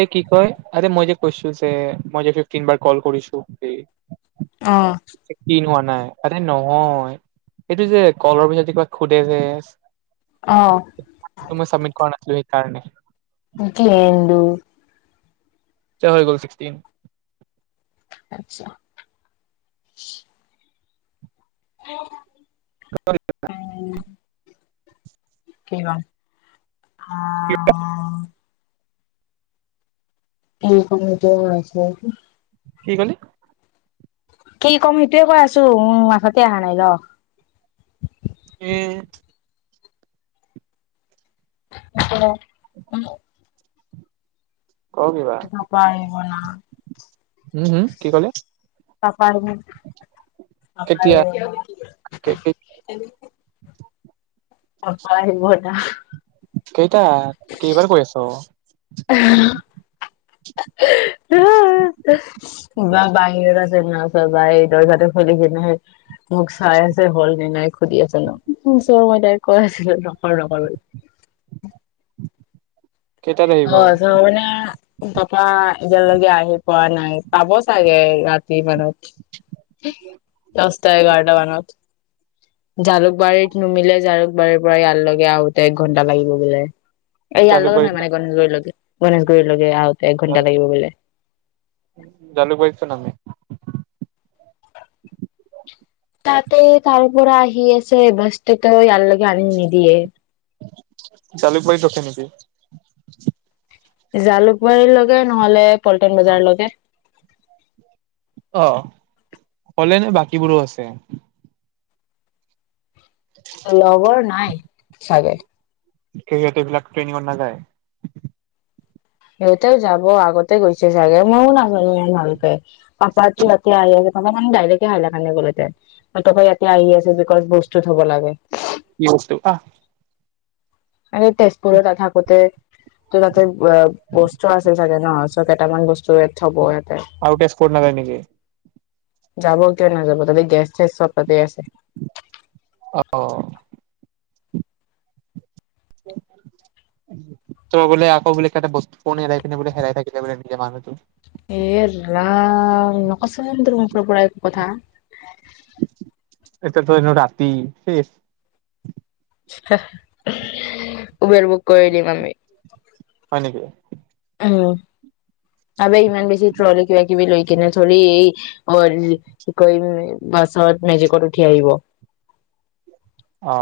এই কি কয় আৰে মই যে কৈছো যে মই যে ফিফটিন বাৰ কল কৰিছো। অ কিনু আনে। আৰে নহয় এইটো যে কলৰ পিছত কিবা খুধেজে? অ ত মই চাবমিট কৰা নাছিলোঁ। কাৰণে। কি হেৰি বুলি [unintelligible] চ গ'ল ছিক্সটিন। আত্ছা। এ [unintelligible] [unintelligible] [unintelligible] কি বাল? অ মোক মোত ৰাইছিলে। কি কলি কি ক'ম সেইটোয়ে কৈ আছোঁ মোৰ মাঠাতে অহা নাই ৰহ। উম নচলাও উ ক কিবা সেটো পাৰিব না। উম হুম কি ক'লে কেতিয়া পাৰিব অ পাপাই আহিব এতিয়া। কেইটা কেইবাৰ কৈ আছোঁ। বা বাহিৰত আছে ন বা এই দৰ্জাটো খুলি কিনে মোক চাই আছে হ'ল নে নাই সুধি আছে ন মই তাই কৈ আছিলোঁ নকৰ নকৰ বুলি। কেইটাত আহিব অ ৰসগোল্লা তাপা এতিয়ালৈকে আহি পোৱা নাই পাব চাগে ৰাতি মানত দচটা এঘাৰটা মানত। জালুকবাৰীত নুমিলে জালুকবাৰীৰ পৰা ইয়াৰ লৈকে আহোঁতে এক ঘন্টা লাগিব বোলে। এইয়া লৈকে জালুকবাৰীত নামিলে গণেশ গুৰি লৈকে গণেশগুৰি লৈকে। এক ঘণ্টা লাগিব বোলে। জালুকবাৰী চোন আমি। তাতে তাৰ পৰা আহি আছে বাছ। তে ইয়া লৈকে আনি নি দিয়ে জালুকবাৰীত ৰখে নিকি। জালুকবাৰীৰ লৈকে নহ'লে পল্টন বজাৰ লৈকে। অ হ'লে নে বাকীবোৰো আছে। লভাৰ নাই। চাগে হেৰি হঁতে এইবিলাক ট্ৰেইনিত নাযায়। সিহঁতেও যাব আগতে গৈছে চাগে ময়ো নাাজানো ইমান ভালকে। পা পা জি হতে আহি আছে। অকমান ডাইৰেক হাইলাশ ইয়াতে আহি আছে বিকজ বস্তু থ'ব লাগে। কি বস্তু তেজপুৰত ত থাকোঁতে ত তাতে বস্তু আছে চাগে নহ। কেইটামান বস্তুৰেয়ই থ'ব ইয়াত। আৰু তেজপুৰ নাযায় নেকি। যাব কিয় নাযাব তাতে গেছ চেছ চব তাতে আছে। অ তই বোলে আকৌ বোলে কিবা এটা বস্তু খন হেৰাই পিনে বোলে হেৰাই থাকিলে বোলে নিজে মানুহটো। এ ৰাম নকয ছে তাৰ মুখৰ পৰা কথা পৰা এক কথা এতিয়াতো ৰাতি উবেৰ বুক কৰি দিম আমি হয় নেকি উ তব ইমান বেছি ট্ৰলী কিবা কিবি লৈ কিনে ধৰি এই কি ক বাছত মেজিকত উঠি আহিব অ।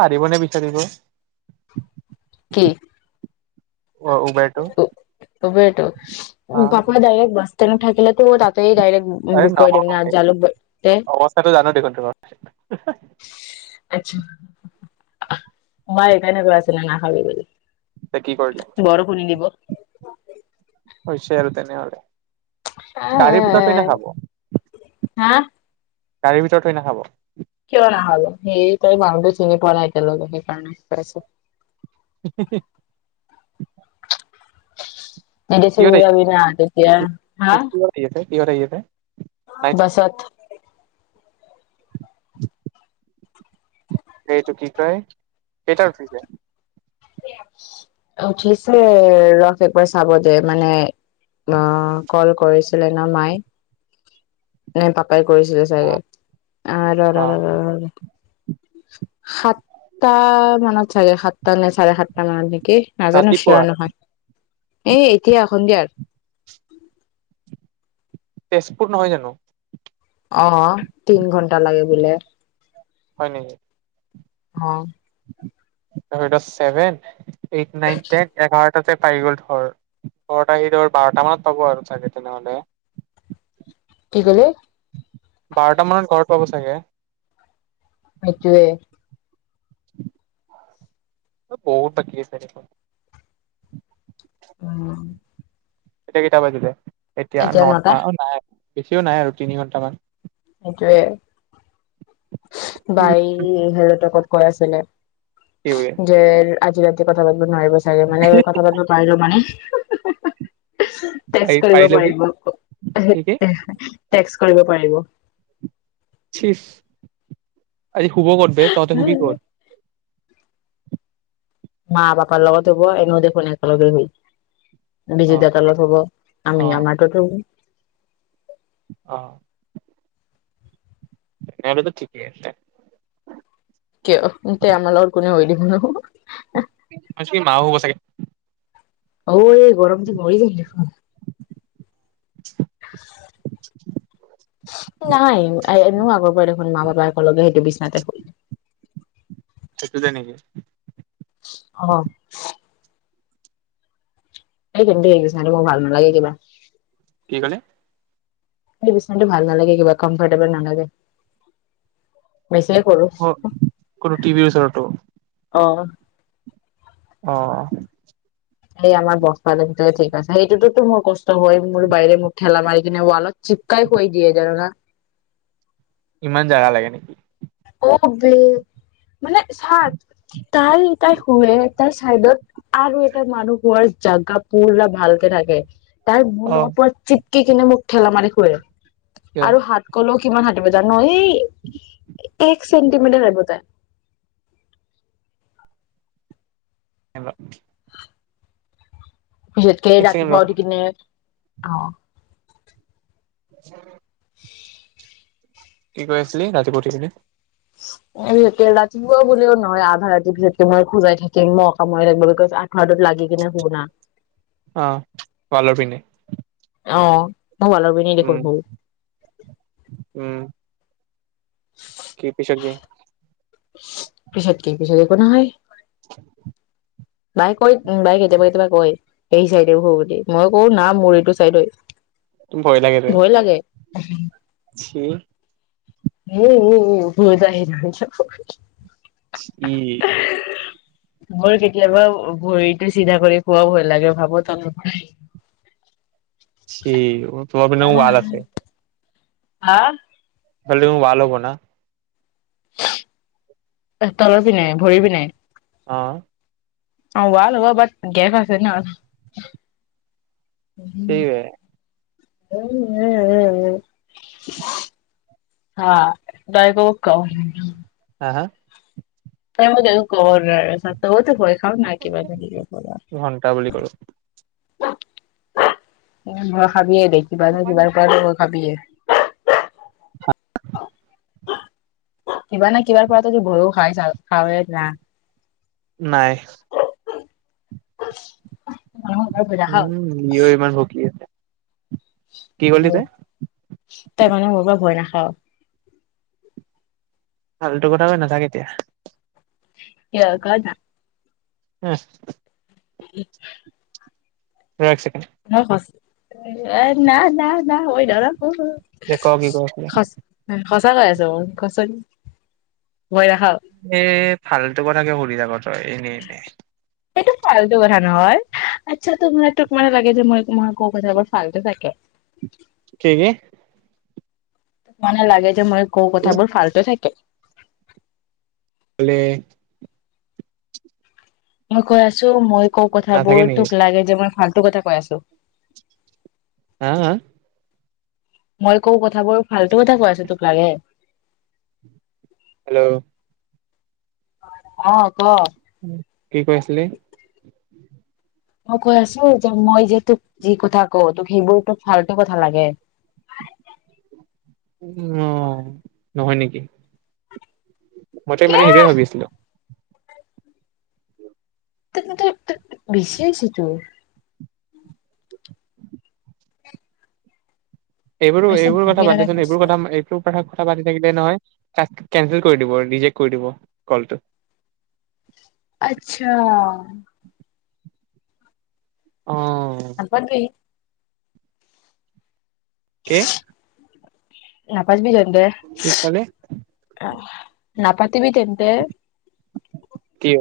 পাৰিবনে বিচাৰিব কি অ উবেৰতো উবেৰতো উ কাপ্পা ডাইৰেকট বাছ তাতে থাকিলে তাতেই ডাইৰেক আৰে বুক কৰি দিম ন নহয় জালুক বাৰী তে অৱস্থাটো [unintelligible] আচ্ছা বাই সেকাণৰে কৈ আছিলো নাহ বুলি এতিয়া কি কৰিলে বৰষুণ নিদিব হৈছে আৰু তেনেহ'লে, গাড়ীৰ ভিতৰত থৈ এনেইখাব। হা', গাড়ীৰ ভিতৰত থৈ নাখাব। কিয় নাখাব? হেৰি তই মানুহটো চিনি পোৱা নাই এতিয়ালৈকে সেইকাৰণে পাইছো। হি হি মেডিচেন উলিৱাবি না তেতিয়া হা কিহঁত আহি তই অহ', বাছত। [unintelligible] সেইটো কি কয় কেইটা উঠিছে? উঠিছে ৰহ', একবাৰ চাব দে মানে, অ', কল কৰিছো। বেলেগ ন মাই নে', পা, তাই', কৰিছিলে অ চাগে অহ' -ৰ' - অ ৰ' - ৰ'- ৰ' সাতটা মানত চাগে, সাতটা নে চাৰে-সাতটা মান, কি', নাজানো ৰাতিপুৱা চিয়ৰ নহয়। এ', এতিয়া সন্ধিয়া। তেজপুৰ নহয় জানো? অ', তিন-ঘণ্টা লাগে বোলে। হয়', নেকি। অ', আৰু এটা ছেভেন, এইট, নাইন, টেন, এঘাৰ তাতে পাই গ'ল ধৰ। ঘৰত আহি ধৰ বাৰটা মানত পাব আৰু চাগে তেনেহ'লে। কি কলি বাৰটা মানত ঘৰত, পাব চাগে। সেইটোৱে। বহুত বাকি আছে সেইখন, উম', এতিয়া কেইটা বাজিলে? এতিয়া নটা নাই', বেছিও নাই আৰু তিনি-ঘণ্টামান। সেইটোৱে উম। বাঢ়ি হেলৌ তকত, কৈ আছিলে, কি বোলে যেন, ' আজি ৰাতিপুৱা [unintelligible] নোৱাৰিব চাগে মানে কথা পাতিব নোৱাৰিলোঁ মানে টেচ পাৰি কৰিব পাৰিলে কি পাৰিব কি কি [unintelligible] টেক্স কৰিব পাৰিব। চিচ ঐশুব বাদ দে তহতে শুবি ক'ত মা, পাপাৰ লগতে শুৱে এনে দেখোন একেলগে শুৱ অ বিজু দাদা লগত শুৱ, অ আমি আমাৰ তোতে শুম অ এটোটো ঠিকেই আছে [unintelligible] আজি কি মাও শুৱ চাগে অঔ এই গৰম তো বহুত নাই এনেও আগৰ পৰা দেখোন মা পাপাই সেইটো বিচনাতে শুৱে। সেইটোটে নেকি? অৱ [unintelligible] চালে মোৰ ভাল নালাগে কিবা। মানে সেই বিছনাটো ভাল নালাগে কিবা কমফৰ্টেবল নালাগে। বেছি এই কলো অ কোনো টিভিৰ ওচৰতো অৱ অৱ সেই আমাৰ বস পালেং তোৱে ঠিক আছে সেইটোততো মোৰ কষ্ট হয়, মোৰ বাইৰে মোৰ ঠেলা মাৰি কিনে ওৱালত চিপকাই হৈ দিয়ে যানানে। ইমান জাগা লাগে নেকি। [unintelligible] তাই তাই শুৱে চাইডত আৰু এটা মানুহ শুৱাৰ জাগা পুৰৰা ভালকে থাকে। মূৰ অ লগত পোৰা চিপকি কিনে মোক ঠেলামাৰি শুৱে। কিয়? আৰু হাত কলত কিমান হাটিব জানো এই এক চেণ্টিমিটাৰ ৰিবতে। হ পিছতকে এক ছেকেণ্ড ৰ ৰাতিপুৱা উঠি কিনে, অ। [unintelligible] উ [unintelligible] কি কৈ আছিলি, ৰাতিপুৱা উঠি কিনে? স ৰাতিপুৱা বুলও নহয় আধা ৰাতিৰ পিছত তোমই খোজাই থাকিম মই কাময় থাকিব বিকজ হদত লাগি কিনে হওনা? অ ৱালৰ পিনে অ ম ভালবিন দেখোন উম। হুও উম পিছে তুমি পিছাদ কি পিছত একো নহয়। [unintelligible] বাই কয়, বাই কেতিয়াবা-কেতিয়াবা কয় এই চাইডেওোৰ বুলি মই কওঁ না মোৰ এইটো চাইডই। ভৈ লাগে বে। উম উ শু-শু-শু মোৰত [unintelligible] ই মোৰ কেতিয়াবা ভৰিতটো চিধা কৰি খোৱা ভয় লাগে ভাবো ত চি তোমাৰ ফালে ভাল আছে। হা? কালিও ৱাল হব ন? তলৰ পিননে ভৰি পিনে? অহ ৱাল হব বাত গেপ আছে ন? সোৱে [unintelligible] উ-উ-উ-উ দৰপক কম। হা? তাই মোক [unintelligible] তাৰ [unintelligible] তৈও টো ভয় খাও না কিবা এটা কৰাৰ পৰা। ঘন্টা বুলি কলো অহ ভই খাবিয়ে। কিবা নহৈ কিবা টো টো তই ভই খবিয়ে। কিবা না কিবাৰ পৰা টুটু ভই খাই যাওঁ, খাওঁৰে না? নাই [inaudible] ভয় নাখাও উম নয় ইমান বকি আছে। কি কলি হয় তই তাৰ মানে মোৰ পৰা ভয় নাখাও। ফাল্টু কথা কৈ নাথাক এতিয়া কিয় কনা হুম উম ৰ এক ছেকেণ্ড না না না ন মই নলও ঔ দে ক কি কৈ আছিলি সঁচা কচা কছ ম কচ [unintelligible] ভয় নাখাঅ এ ফাল্টু কথাকে কিঅ শুধি থাক এনে এনে এইটো ফাল্টু কথা নহয় আচ্ছা তোমাৰোক মানে লাগে যে মই তোমাৰ ক কথাবোৰ ফাল্টু থাকে। কি। মানে লাগে যে মই কৌ কি কথাবোৰ ফাল্ট থাকে। লে মই কৈ আছো মই কৌ নাথাকে কথাবোৰ নেকি তোক লাগে যে মোৰ ফা টো কথা কৈ আছো। হা আ মই কওঁ কথাবোৰ ফাল্টু কথা কৈ আছো তোক লাগে। হেল্ল' অঁ কি কৈ আছিলি। মই কৈ আছো যে মই যে তোক যি কথা কওঁ তোক সেইবোৰ তোক ভাল্টু কথা লাগে। উম অ নহয় নেকি। মইতো ইমান দিন এইটো ভাবি আছিলো। ত বিছে হৈছে তোৰ এইবোৰো বেছি এইবোৰ কথা বুগে বাদ লগা দেছোন এইবোৰ হৈছে। কথা এইবোৰ কথা কথা পাতি থাকিলে নহয় কেন্সল কৰি দিব ৰিজেক্ কৰি দিব কলটো আচ্ছা অ আপত্তি কে নাপাজবি য দেহ কলে নাপাতিবি তেন্তে কি হ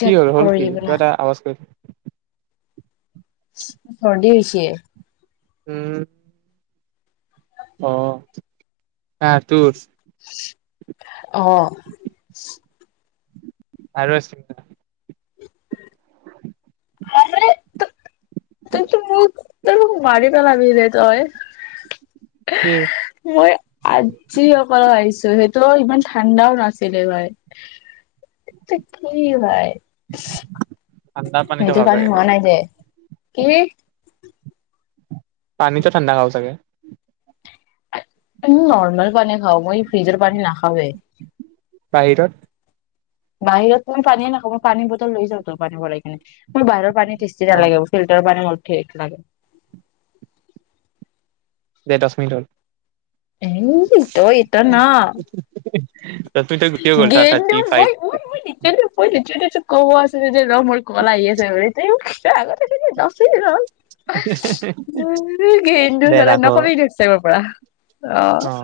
কি হ'ল হ'ল কৰি কি দিব কিবা না এটা আৱাজ কৰি চৰ্দি হৈছে উম অহ অহ কাৰ তোৰ আহ আৰু আছিল হয় ত ত মোক ত মোক মাৰি পেলাবি ৰে তই এই মই আজি অকল আহিছো সেই ত ইমান ঠাণ্ডাও নাছিলে ভাই কি ভাই [unintelligible] পানীটো ইটো পানীত খাব চাগে আমি হোৱা নাই যে কি পানীটে ঠাণ্ডা হল চাগে নৰ্মেল পানী হ মই ফ্ৰিজৰ পানী নাখাওঁ হ বাহিৰত বাহিৰত মই পানীয়ে নাখাও মই পানী বটল লৈ যাওঁ ত পানী ভৰাই কিনে মই বাহিৰৰ পানী টেষ্টি নালাগে ফিলটাৰ পানী ফেক লাগে দে দশ মিনিট হল উম ইটো ইটো ন উ গেন্দু মই মই লিট্ৰেলি লিট্ৰেলি ক'ব আছিলে যে ৰহ মোৰ কল আহি আছে বুলি আগতে কলি দছ মিনিট ৰহ জন্দ দে চলা ৰাখ নকবি দি চৰ পৰা অ